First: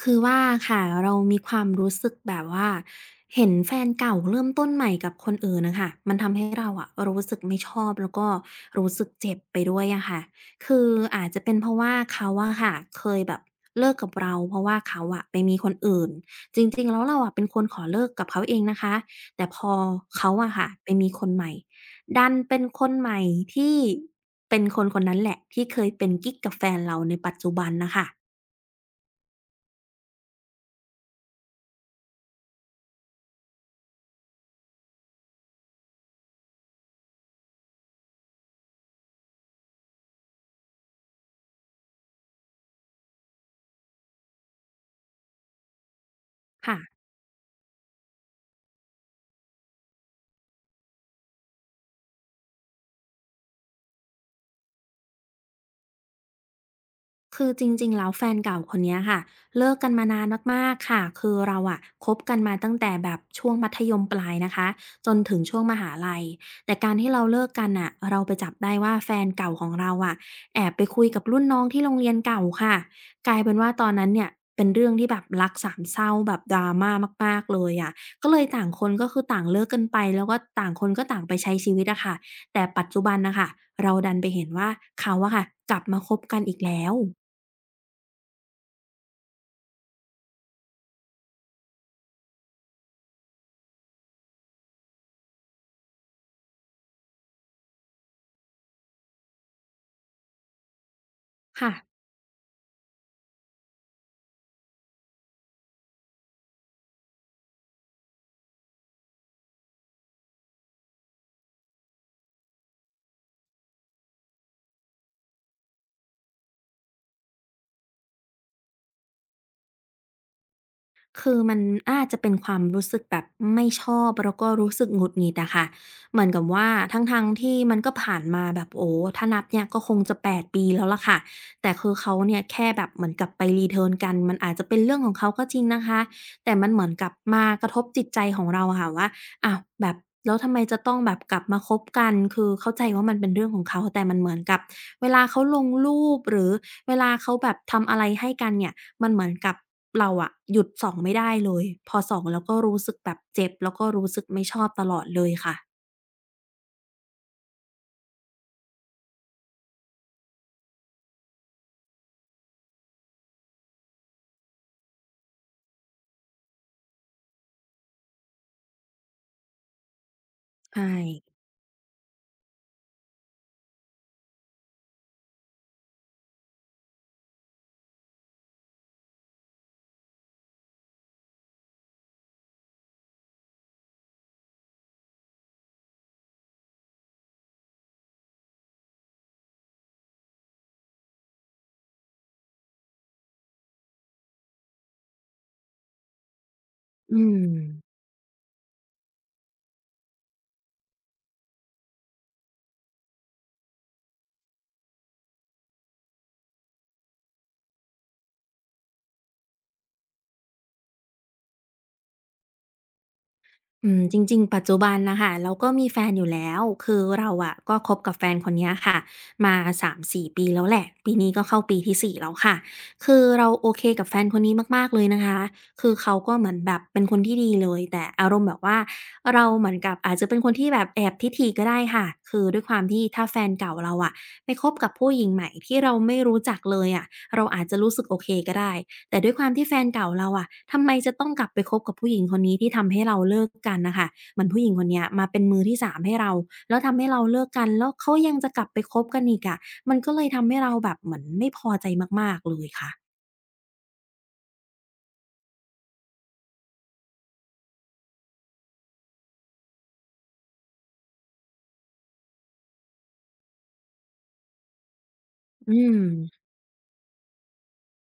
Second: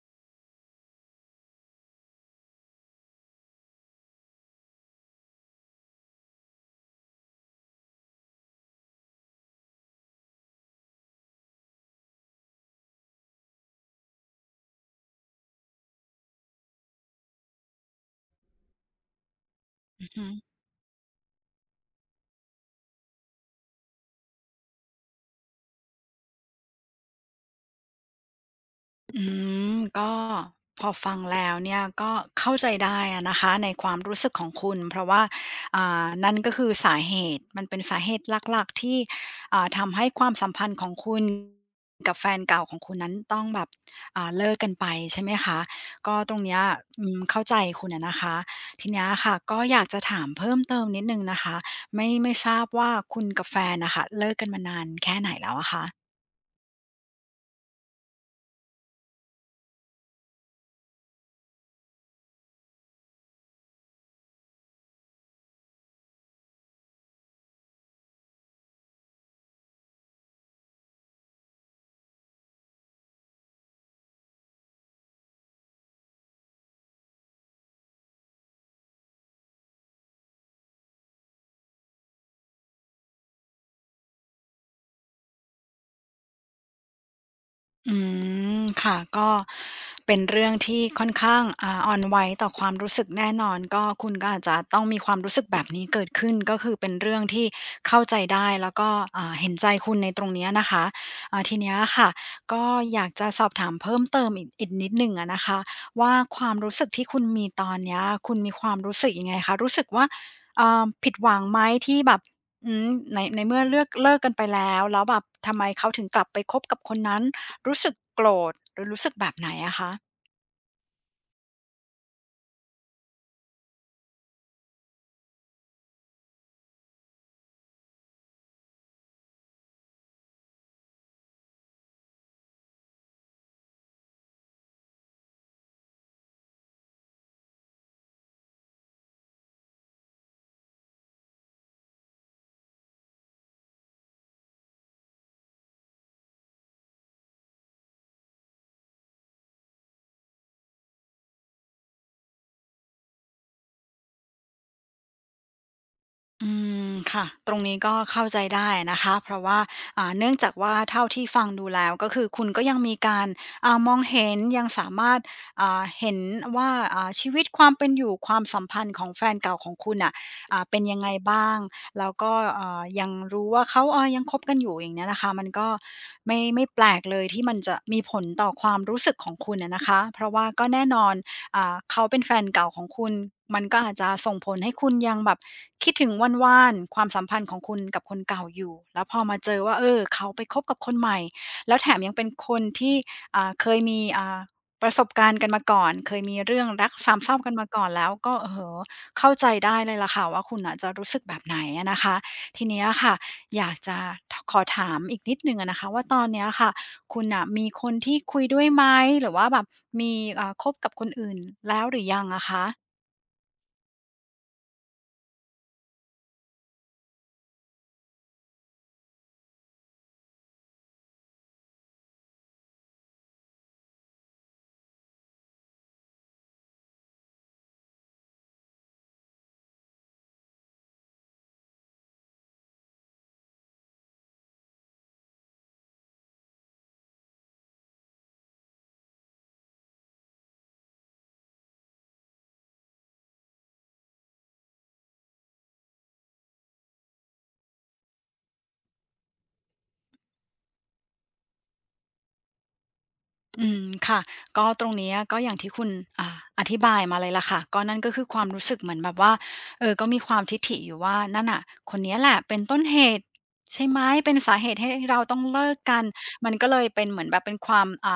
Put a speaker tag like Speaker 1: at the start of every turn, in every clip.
Speaker 1: คือว่าค่ะเรามีความรู้สึกแบบว่าเห็นแฟนเก่าเริ่มต้นใหม่กับคนอื่นน่ะค่ะมันทำให้เราอะรู้สึกไม่ชอบแล้วก็รู้สึกเจ็บไปด้วยอะค่ะคืออาจจะเป็นเพราะว่าเขาอะค่ะเคยแบบเลิกกับเราเพราะว่าเขาอะไปมีคนอื่นจริงๆแล้วเราอะเป็นคนขอเลิกกับเขาเองนะคะแต่พอ
Speaker 2: อื
Speaker 1: เขา
Speaker 2: ม
Speaker 1: อะค่ะไปมีคนใหม่ดันเป็นคนใหม่ที่เป็นคนคนนั้นแหละที่เคยเป็นกิ๊กกับแฟนเราในปัจจุบันน่ะค่ะ
Speaker 2: อืมก็พอฟังแล้วเนี่ยก็เข้าใจได้อะนะคะในความรู้สึกของคุณเพราะว่านั่นก็คือสาเหตุมันเป็นสาเหตุหลักๆที่ทำให้ความสัมพันธ์ของคุณกับแฟนเก่าของคุณนั้นต้องแบบเลิกกันไปใช่ไหมคะก็ตรงเนี้ย
Speaker 1: ค่ะ
Speaker 2: อืมเข้าใจคุณอะนะคะทีเนี้ยค่ะก็อยากจะถามเพิ่มเติมนิดนึงนะคะไม่ทราบว่าคุณกับแฟนนะคะเลิกกันมานานแค่ไหนแล้วอะคะ
Speaker 1: คือจริงๆแล้วแฟนเก่าคนเนี้ยค่ะเลิกกันมานานมากๆค่ะคือเราอะคบกันมาตั้งแต่แบบช่วงมัธยมปลายนะคะจนถึงช่วงมหาลัยแต่การที่เราเลิกกันน่ะเราไปจับได้ว่าแฟนเก่าของเราอะแอบไปคุยกับรุ่นน้องที่โรงเรียนเก่าค่ะกลายเป็นว่าตอนนั้นเนี่ยเป็นเรื่องที่แบบรักสามเศร้าแบบ drama มากๆเลยอะก็เลยต่างคนก็คือต่างเลิกกันไปแล้วก็ต่างคนก็ต่างไปใช้ชีวิตอะค่ะแต่ปัจจุบันน่ะค่ะเราดันไปเห็นว่าเขาอะค่ะกลับมาคบกันอีกแล้ว
Speaker 2: อืมค่ะก็เป็นเรื่องที่ค่อนข้างอ่อนไหวต่อความรู้สึกแน่นอนก็คุณก็อาจจะต้องมีความรู้สึกแบบนี้เกิดขึ้นก็คือเป็นเรื่องที่เข้าใจได้แล้วก็เห็นใจคุณในตรงเนี้ยนะคะที
Speaker 1: ค่ะ
Speaker 2: เนี้ยค่ะก็อยากจะสอบถามเพิ่มเติมอีกนิดหนึ่งอะนะคะว่าความรู้สึกที่คุณมีตอนเนี้ยคุณมีความรู้สึกยังไงคะรู้สึกว่าผิดหวังไหมที่แบบอืมในเมื่อเลือกเลิกกันไปแล้วแล้วแบบทำไมเขาถึงกลับไปคบกับคนนั้น รู้สึกโกรธหรือรู้สึกแบบไหนอะคะ
Speaker 1: คือมันอาจจะเป็นความรู้สึกแบบไม่ชอบแล้วก็รู้สึกหงุดหงิดอะค่ะ เหมือนกับว่าทั้งๆที่มันก็ผ่านมาแบบโอ้โฮถ้านับเนี่ยก็คงจะ8ปดปีแล้วล่ะค่ะแต่คือเขาเนี่ยแค่แบบเหมือนกับไป return กัน มันอาจจะเป็นเรื่องของเขาก็จริงนะคะแต่มันเหมือนกับมากระทบจิตใจของเราอะค่ะว่าอ้าวแบบแล้วทำไมจะต้องแบบกลับมาคบกันคือเข้าใจว่ามันเป็นเรื่องของเขาแต่มันเหมือนกับเวลาเขาลงรูปหรือ เวลาเขาแบบทำอะไรให้กันเนี่ยมันเหมือนกับเราอะหยุดส่องไม่ได้เลยพอส่องแล้วก็รู้สึกแบบเจ็บแล้วก็รู้สึกไม่ชอบตลอดเลยค่ะ
Speaker 2: อืมค่ะตรงนี้ก็เข้าใจได้นะคะ เพราะว่าเนื่องจากว่าเท่าที่ฟังดูแล้ว ก็คือคุณก็ยังมีการมองเห็นยังสามารถเห็นว่าชีวิตความเป็นอยู่ความสัมพันธ์ของแฟนเก่าของคุณน่ะเป็น
Speaker 1: ใช่
Speaker 2: ยังไงบ้าง แล้วก็ยังรู้ว่าเขาเออยังคบกันอยู่อย่างเนี้ยนะคะมันก็ไม่แปลกเลยที่มันจะมีผลต่อความรู้สึกของคุณอะนะคะเพราะว่าก็แน่นอน เขาเป็นแฟนเก่าของคุณมันก็อาจจะส่งผลให้คุณยังแบบคิดถึงวนวานๆความสัมพันธ์ของคุณกับคนเก่าอยู่แล้วพอมาเจอว่าเออเขาไปคบกับคนใหม่แล้วแถมยังเป็นคนที่เคยมีประสบการณ์กันมาก่อนเคยมีเรื่องรัก
Speaker 1: อื
Speaker 2: สามเศร้ากันมาก่อน
Speaker 1: ม
Speaker 2: แล้วก็เออเข้าใจได้เลยล่ะค่ะว่าคุณน่ะจะรู้สึกแบบไหนอะนะคะทีเนี้ยค่ะอยากจะขอถามอีกนิดหนึ่งอะนะคะว่าตอนเนี้ยค่ะ คุณน่ะมีคนที่คุยด้วยไหมหรือว่าแบบมีคบกับคนอื่นแล้วหรือยังอะคะ
Speaker 1: อืมจริงๆปัจจุบันน่ะค่ะเราก็มีแฟนอยู่แล้วคือเราอะก็คบกับแฟนคนเนี้ยค่ะมา3-4ปีแล้วแหละปีนี้ก็เข้าปีที่4แล้วค่ะคือเราโอเคกับแฟนคนนี้มากๆเลยนะคะคือเขาก็เหมือนแบบเป็นคนที่ดีเลยแต่อารมณ์แบบว่าเราเหมือนกับอาจจะเป็นคนที่แบบแอบทิฐิก็ได้ค่ะคือด้วยความที่ถ้าแฟนเก่าเราอะไปคบกับผู้หญิงใหม่ที่เราไม่รู้จักเลยอะเราอาจจะรู้สึกโอเคก็ได้ แต่ด้วยความที่แฟนเก่าเราอะทำไมจะต้องกลับไปคบกับผู้หญิงคนนี้ที่ทำให้เราเลิกกันน่ะค่ะเหมือนผู้หญิงคนเนี้ยมาเป็นมือที่สามให้เรา แล้วทำให้เราเลิกกัน แล้วเขายังจะกลับไปคบกันอีกอะมันก็เลยทำให้เราแบบเหมือนไม่พอใจมากๆเลยค่ะ
Speaker 2: อืมค่ะก็ตรงเนี้ยก็อย่างที่คุณอธิบายมาเลยล่ะค่ะก็นั่นก็คือความรู้สึกเหมือนแบบว่าเออก็มีความทิฐิอยู่ว่านั่นน่ะคนเนี้ยแหละเป็นต้นเหตุใช่ไหมเป็นสาเหตุให้เราต้องเลิ
Speaker 1: อื
Speaker 2: ก
Speaker 1: ม
Speaker 2: กันมันก็เลยเป็นเหมือนแบบเป็นความ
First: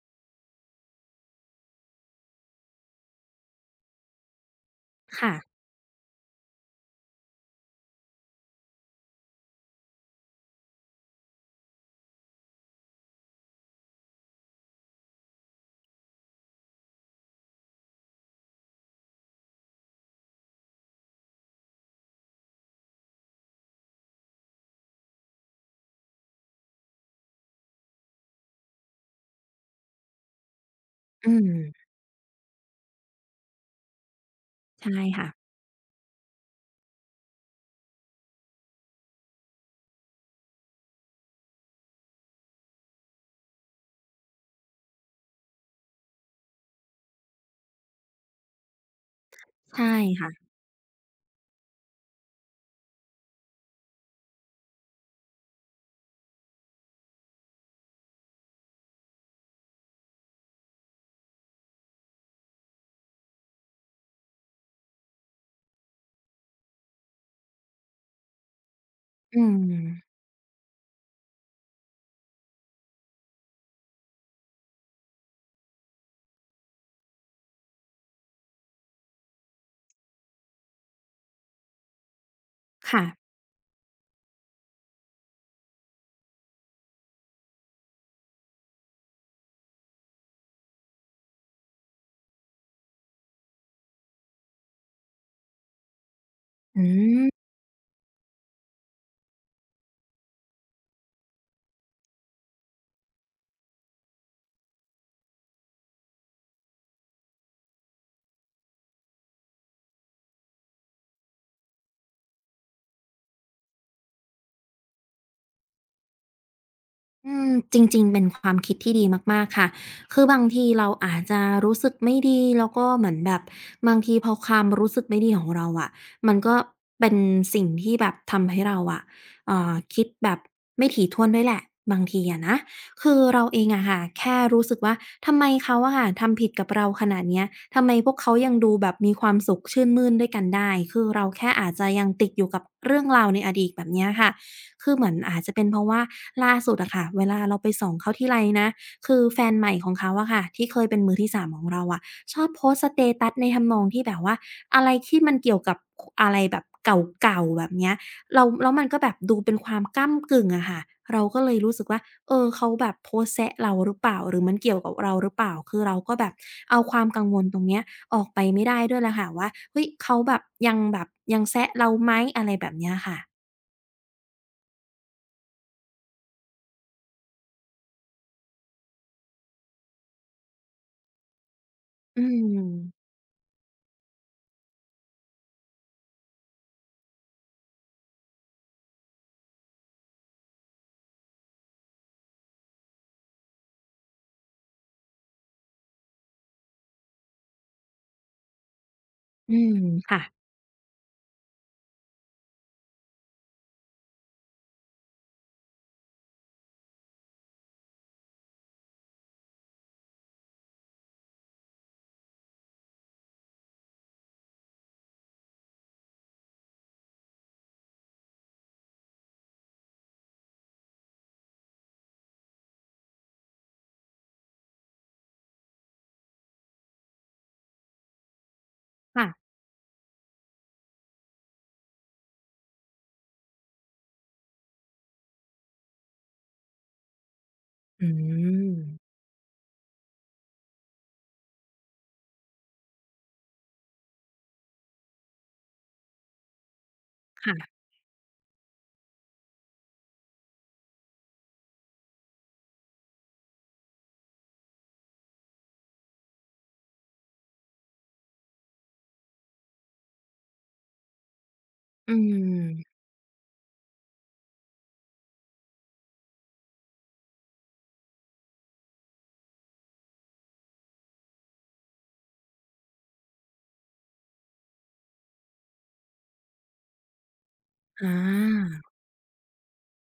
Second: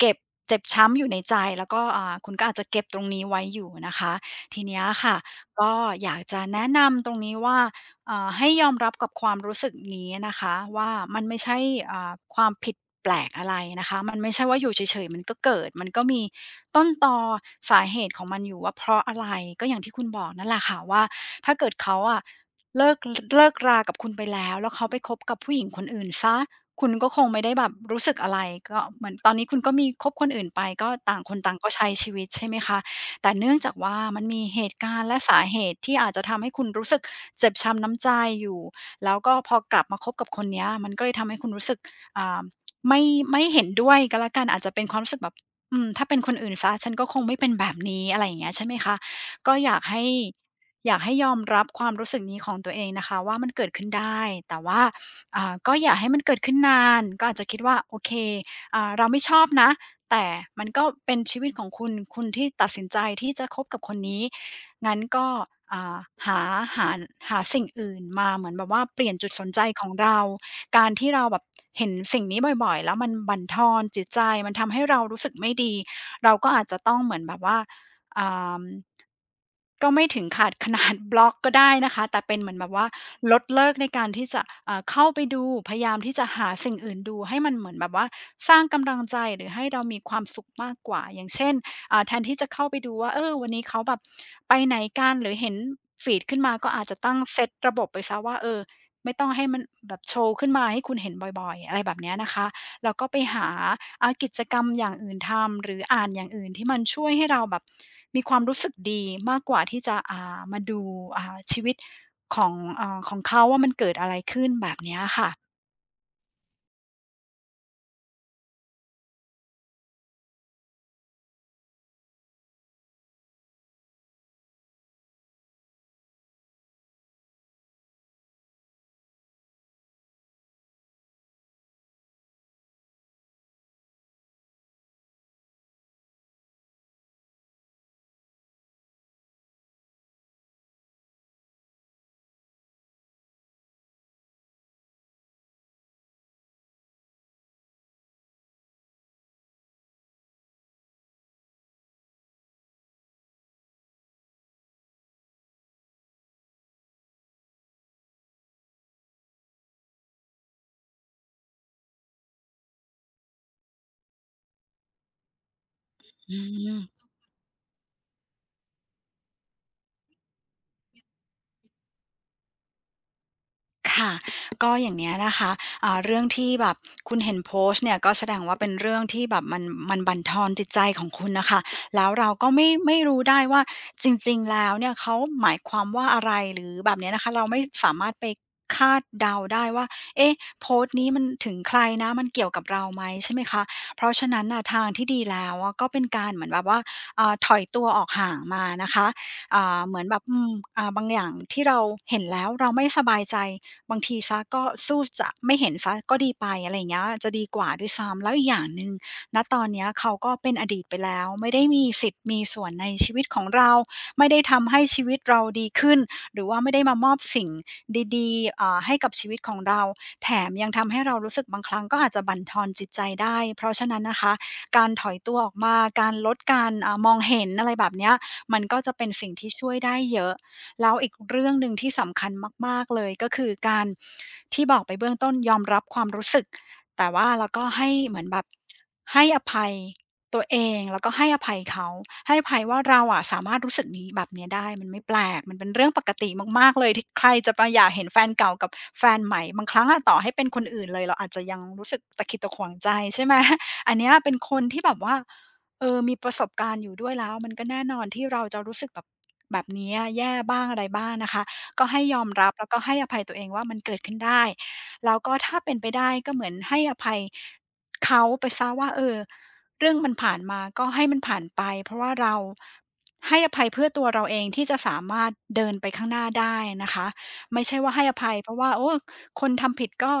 Speaker 2: เก็บเจ็บช้ำอยู่ในใจแล้วก็คุณก็อาจจะเก็บตรงนี้ไว้อยู่นะคะทีเนี้ยค่ะ
Speaker 1: ค่ะ
Speaker 2: ก็อยากจะแนะนำตรงนี้ว่า ให้ยอมรับกับความรู้สึกนี้นะคะว่ามันไม่ใช่ความผิดแปลกอะไรนะคะมันไม่ใช่ว่าอยู่เฉยๆมันก็เกิดมันก็มีต้นตอสาเหตุของมันอยู่ว่าเพราะอะไรก็อย่างที่คุณบอกนั่นแหละค่ะว่าถ้าเกิดเขาอะเลิกเลิกรากับคุณไปแล้วแล้วเขาไปคบกับผู้หญิงคนอื่นซะคุณก็คงไม่ได้แบบรู้สึกอะไรก็เหมือนตอนนี้คุณก็มีคบคนอื่นไปก็ต่าง
Speaker 1: อื
Speaker 2: คน
Speaker 1: ม
Speaker 2: ต่างก็ใช้ชีวิตใช่ไหมคะ แต่เนื่องจากว่ามันมีเหตุ
Speaker 1: ใช่
Speaker 2: การณ์และ
Speaker 1: ค่ะ
Speaker 2: สาเหตุที่อาจจะทำให้คุณรู้สึกเจ็บช้ำน้ำใจอยู่แล้วก็พอกลับมาคบกับคนเนี้ยมันก็เลยทำให้คุณรู้สึกอ่าไม่ไม่เห็นด้วยก็แล้วกันอาจจะเป็นความรู้สึกแบบอืมถ้าเป็นคนอื่นเสียฉันก็คงไม่เป็นแบบนี้อะไรอย่างเงี้ยใช่ไหมคะก็อยาก
Speaker 1: ใช่
Speaker 2: ให้
Speaker 1: ค่ะ
Speaker 2: อยากให้ยอมรับความรู้สึกนี้ของตัวเองนะคะว่ามันเกิดขึ้นได้แต่ว่าก็อย่าให้มันเกิดขึ้นนานก็อาจจะคิดว่าโอเคเราไม่ชอบนะ แต่มันก็เป็นชีวิตของคุณคุณที่ตัดสินใจที่จะคบกับคนนี้ งั้นก็อ่าหาหาหาสิ่งอื่นมาเหมือนแบบว่าเปลี่ยนจุด
Speaker 1: อื
Speaker 2: สนใจ
Speaker 1: ม
Speaker 2: ของเรา การที่เราแบบเห็นสิ่งนี้บ่อยๆแล้วมันบั่นทอนจิตใจมันทำให้เรารู้สึกไม่ดีเราก็อาจจะต้องเหมือนแบบว่าอ่า ก็ไม่ถึงขาดขนาด บล็อกก็ได้นะคะแต่เป็นเหมือนแบบว่า
Speaker 1: ค่ะ
Speaker 2: ลดเลิกในการที่จะเข้าไปดูพยายามที่จะหาสิ่งอื่นดูให้มันเหมือนแบบว่าสร้างกำลังใจหรือให้เรามีความสุขมากกว่าอย่างเช่นแทนที่จะเข้าไปดูว่าเออวันนี้เขาแบบไปไหนกันหรือเห็นฟีดขึ้นมาก็
Speaker 1: อื
Speaker 2: อาจจะตั้ง
Speaker 1: ม
Speaker 2: เซตระบบไปซะว่าเออไม่ต้องให้มันแบบโชว์ขึ้นมาให้คุณเห็นบ่อยๆอะไรแบบเนี้ยนะคะ แล้วก็ไปหากิจกรรมอย่างอื่นทำหรืออ่านอย่างอื่นที่มันช่วยให้เราแบบมีความรู้สึกดีมากกว่าที่จะมาดูชีวิตของของเขาว่ามันเกิดอะไรขึ้นแบบเนี้ยค่ะ
Speaker 1: อืมจริงๆ เป็นความคิดที่ดีมากๆค่ะคือบางทีเราอาจจะรู้สึกไม่ดีแล้วก็เหมือนแบบบางทีพอความรู้สึกไม่ดีของเราอะมันก็เป็นสิ่งที่แบบทำให้เราอะคิดแบบไม่ถี่ถ้วนด้วยแหละบางทีอะนะคือเราเองอะค่ะแค่รู้สึกว่าทำไมเขาอะค่ะทำผิดกับเราขนาดเนี้ยทำไมพวกเขายังดูแบบมีความสุขชื่นมื่นด้วยกันได้ คือเราแค่อาจจะยังติดอยู่กับเรื่องราวในอดีตแบบเนี้ยค่ะ คือเหมือนอาจจะเป็นเพราะว่าล่าสุดอะค่ะเวลาเราไปส่องเขาทีไรนะคือแฟนใหม่ของเขาอะค่ะที่เคยเป็นมือที่3ของเราอะชอบโพสต์สเตตัสในทำนองที่แบบว่าอะไรที่มันเกี่ยวกับคอะไรแบบเก่าๆแบบเนี้ยเราแล้วมันก็แบบดูเป็นความก้ำกึ่งอะค่ะเราก็เลยรู้สึกว่าเออเขาแบบโพสต์แซะเราหรือเปล่าหรือมันเกี่ยวกับเราหรือเปล่าคือเราก็แบบ
Speaker 2: อื
Speaker 1: เอา
Speaker 2: ม
Speaker 1: ความกังวลตรงเนี้ยออกไปไม่ได้ด้วยแหละค่ะว่าเฮ้ยเขาแบบยังแบบยังแซะเราไหมอะไรแบบเนี้ยค่ะ
Speaker 2: ค่ะก็อย่างเนี้ยนะคะเรื่องที่แบบคุณเห็นโพสต์เนี่ยก็แสดงว่าเป็นเรื่องที่แบบมันบั่นทอนจิตใจของคุณนะคะแล้ว
Speaker 1: อื
Speaker 2: เราก็ไม่
Speaker 1: ม
Speaker 2: รู้ได้ว่าจริงๆแล้วเนี่ยเขาหมายความว่าอะไรหรือแบบเนี้ยนะคะเราไม่สามารถไปคาดเดาได้ว่าเอ๊ะโพสต์นี้มันถึงใครนะมันเกี่ยวกับเราไหมใช่ไหมคะเพราะฉะนั้นน่ะทางที่ดีแล้วอะก็เป็นการเหมือนแบบว่าถอยตัวออกห่างมานะคะ
Speaker 1: อืม
Speaker 2: เหมือนแบ
Speaker 1: ค่ะ
Speaker 2: บอืมบางอย่างที่เราเห็นแล้วเราไม่สบายใจ บางทีเสียก็สู้จะไม่เห็นเสียก็ดีไปอะไรอย่างเงี้ยจะดีกว่าด้วยซ้ำแล้วอีกอย่างหนึ่งณตอนเนี้ยเขาก็เป็นอดีตไปแล้วไม่ได้มีสิทธิ์มีส่วนในชีวิตของเราไม่ได้ทำให้ชีวิตเราดีขึ้นหรือว่าไม่ได้มามอบสิ่งดีๆให้กับชีวิตของเราแถมยังทำให้เรารู้สึกบางครั้งก็อาจจะบั่นทอนจิตใจได้เพราะฉะนั้นนะคะการถอยตัวออกมาการลดการมองเห็นอะไรแบบเนี้ยมันก็จะเป็นสิ่งที่
Speaker 1: ค่ะ
Speaker 2: ช่วยได้เยอะ แล้วอีกเรื่องหนึ่งที่สำคัญมากๆเลยก็คือการที่บอกไปเบื้องต้นยอมรับความรู้สึกแต่ว่าเราก็ให้
Speaker 1: อื
Speaker 2: เหมือนแบบ
Speaker 1: ม
Speaker 2: ให้อภัยตัวเองแล้วก็ให้อภัยเขาให้อภัยว่าเราอะสามารถรู้สึกนี้แบบเนี้ยได้มันไม่แปลกมันเป็นเรื่องปกติมากๆเลยที่ใครจะไปอ
Speaker 1: ค่ะ
Speaker 2: ยากเห็นแฟนเก่ากับแฟนใหม่บางครั้งอะต่อให้เป็นคนอื่นเลยเราอาจจะยังรู้สึกตะขิดตะขวงใจใช่ไหมอันเนี้ยเป็นคนที่แบบว่า เออมีประสบการณ์อยู่ด้วยแล้วมันก็แน่นอนที่เราจะรู้สึกแบบแบบเนี้ยแย่บ้างอะไรบ้างนะคะก็ให้
Speaker 1: อื
Speaker 2: ยอมรับแล้วก็ให้
Speaker 1: ม
Speaker 2: อภัยตัวเองว่ามันเกิดขึ้นได้แล้วก็ถ้าเป็นไปได้ก็เหมือนให้อภัยเขาไปเสียว่าเออเรื่องมันผ่านมาก็ให้มันผ่านไป เพราะว่าเราให้อภัยเพื่อตัวเราเองที่จะสามารถเดินไปข้างหน้าได้นะคะไม่ใช่ว่า
Speaker 1: อ
Speaker 2: ให้อภัยเพราะว่า
Speaker 1: า
Speaker 2: โอ้คนทำผิดก็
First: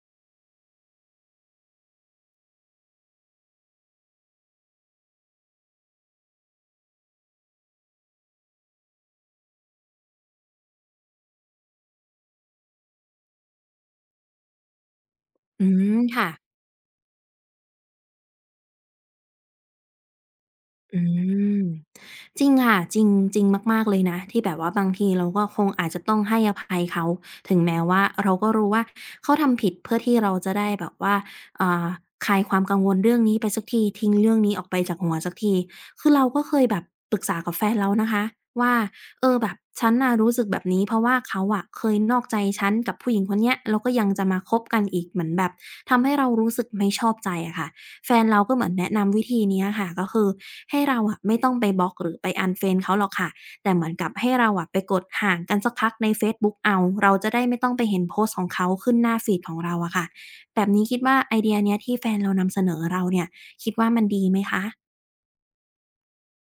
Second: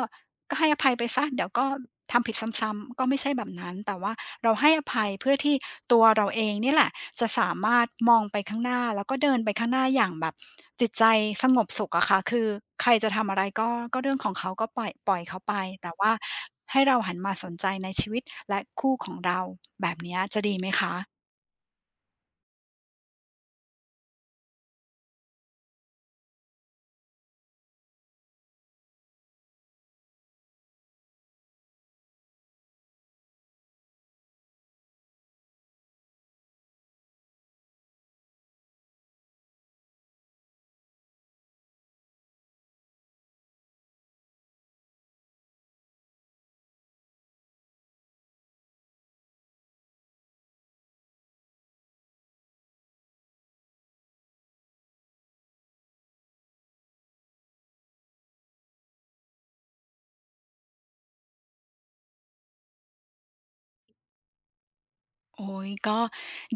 Speaker 2: ก็ให้อภัยไปเสเดี๋ยวก็ทำผิดซ้ำๆก็ไม่ใช่แบบนั้นแต่ว่าเราให้อภัยเพื่อที่ตัวเราเองเนี่ยแหละจะสามารถมองไปข้างหน้าแล้วก็เดินไปข้างหน้าอย่างแบบจิตใจสงบสุขอะค่ะคือใครจะทำอะไรก็เรื่องของเขาก็ปล่อยเขาไป
Speaker 1: อื
Speaker 2: แต่
Speaker 1: ม
Speaker 2: ว่า
Speaker 1: ค่ะ
Speaker 2: ให้เราหันมาสนใจในชีวิตและคู่ของเราแบบเนี้ยจะดีไหม
Speaker 1: อื
Speaker 2: คะ
Speaker 1: มจริงค่ะจริงจริงมากๆเลยนะที่แบบว่าบางทีเราก็คงอาจจะต้องให้อภัยเขาถึงแม้ว่าเราก็รู้ว่าเขาทำผิดเพื่อที่เราจะได้แบบว่าอ่าคลายความกังวลเรื่องนี้ไปสักทีทิ้งเรื่องนี้ออกไปจากหัวสักทีคือเราก็เคยแบบปรึกษากับแฟนเรานะคะว่าเออแบบฉันน่ะรู้สึกแบบนี้เพราะว่าเขาอะเคยนอกใจฉันกับผู้หญิงคนเนี้ยแล้วก็ยังจะมาคบกันอีกเหมือนแบบทำให้เรารู้สึกไม่ชอบใจอะค่ะ แฟนเราก็เหมือนแนะนำวิธีเนี้ยค่ะก็คือให้เราอะไม่ต้องไปบล็อกหรือไป unfriend เขาหรอกค่ะแต่เหมือนกับให้เราอะไปกดห่างกันสักพักในเฟซบุ๊กเอาเราจะได้ไม่ต้องไปเห็นโพสต์ของเขาขึ้นหน้าฟีดของเราอะค่ะแบบนี้คิดว่าไอเดียเนี้ยที่แฟนเรานำเสนอเราเนี่ยคิดว่ามันดีไหมคะ
Speaker 2: โอ้ยก็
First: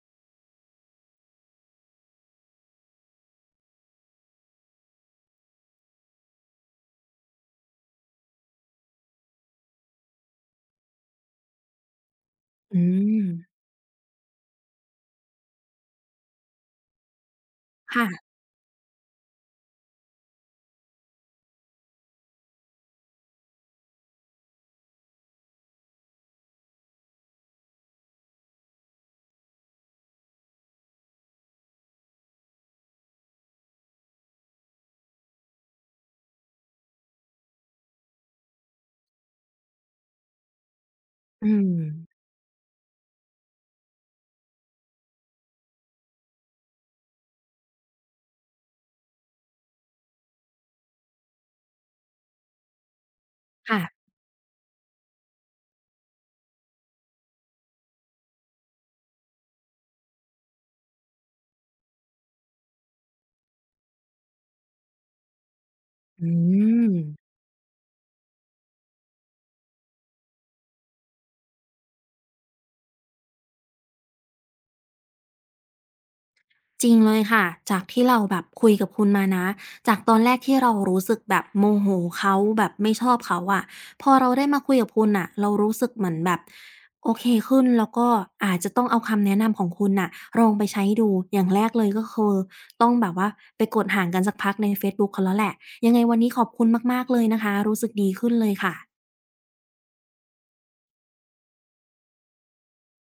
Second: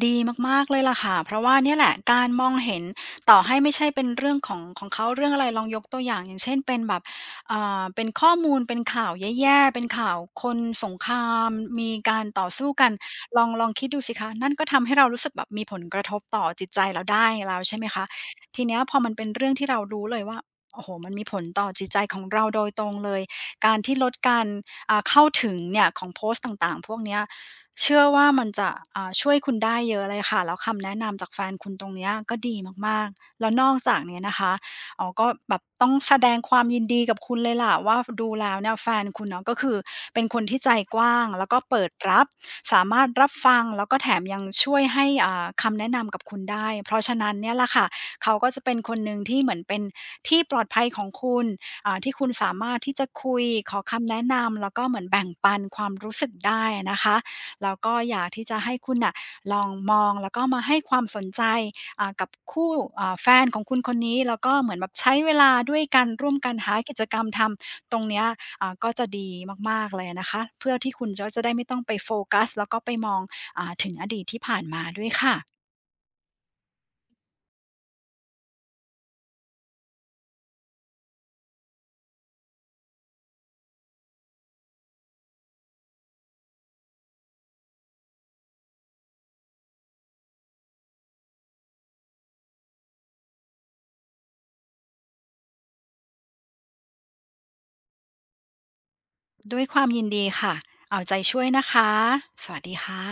Speaker 2: ดีมากๆเลยล่ะค่ะเพราะว่าเนี่ยแหละการมองเห็นต่อให้ไม่ใช่เป็นเรื่องของเขาเรื่องอะไรลองยกตัวอย่างอย่างเช่นเป็นแบบเป็นข้อมูลเป็นข่าวแย่ๆเป็นข่าวคนสงครามมีการต่อสู้
Speaker 1: อื
Speaker 2: กัน
Speaker 1: ม
Speaker 2: ลองคิดดูสิคะนั่นก็ทำให้เรารู้สึกแบบมีผลกระทบต่อจิตใจเราได้แล้วใช่ไหม
Speaker 1: ค่ะ
Speaker 2: คะทีเนี้ยพอมันเป็นเรื่องที่เรารู้เลยว่าโอ้โหมันมีผลต่อจิตใจของเราโดยตรงเลยการที่ลดการเข้าถึงเนี่ยของโพสต์ต่างๆพวกเนี้ย เชื่อว่ามันจะช่วยคุณได้เยอะเลยค่ะแล้วคำแนะนำจากแฟนคุณตรงเนี้ยก็ดีมากๆแล้วนอกจากเนี้ยนะคะอ๋อก็แบบต้องแสดงความยินดีกับคุณเลยล่ะว่าดูแล้วเนี่ยแฟนคุณเนาะก็คือเป็นคนที่ใจกว้าง
Speaker 1: อื
Speaker 2: แล้วก็
Speaker 1: ม
Speaker 2: เปิดรับสามารถรับฟังแล้วก็แถมยังช่วยให้คำแนะนำกับคุณได้เพราะฉะนั้นเนี่ยล่ละค่ะเขาก็จะเป็นคนหนึ่งที่เหมือนเป็นที่ปลอดภัยของคุณที่คุณสามารถที่จะคุยขอ
Speaker 1: ค่ะ
Speaker 2: คำแนะนำแล้วก็เหมือนแบ่งปันความรู้สึกได้นะคะ แล้วก็อยากที่จะให้คุณน่ะลองมองแล้วก็มาให้ความสนใจกับคู่แฟนของคุณคนนี้แล้วก็เหมือนแบบใช้เวลาด้วยกัน
Speaker 1: อื
Speaker 2: ร่วมกันหา
Speaker 1: ม
Speaker 2: กิจกรรมทำตรงเนี้ยก็จะดีมากๆเลยนะคะเพื่อที่คุณก็จะได้ไม่ต้องไปโฟกัสแล้วก็ไปมองถึงอดีตที่ผ่านมาด้วยค่ะ
Speaker 1: จริงเลยค่ะจากที่เราแบบคุยกับคุณมานะจากตอนแรกที่เรารู้สึกแบบโมโหเขาแบบไม่ชอบเขาอะพอเราได้มาคุยกับคุณน่ะเรารู้สึกเหมือนแบบโอเคขึ้นแล้วก็อาจจะต้องเอาคำแนะนำของคุณน่ะลองไปใช้ดูอย่างแรกเลยก็คือต้องแบบว่าไปกดห่างกันสักพักในเฟซบุ๊กเขาแล้วแหละยังไงวันนี้ขอบคุณมากๆเลยนะคะรู้สึกดีขึ้นเลยค่ะ
Speaker 2: ด้วยความยินดีค่ะเอาใจช่วยนะคะสวัสดีค่ะ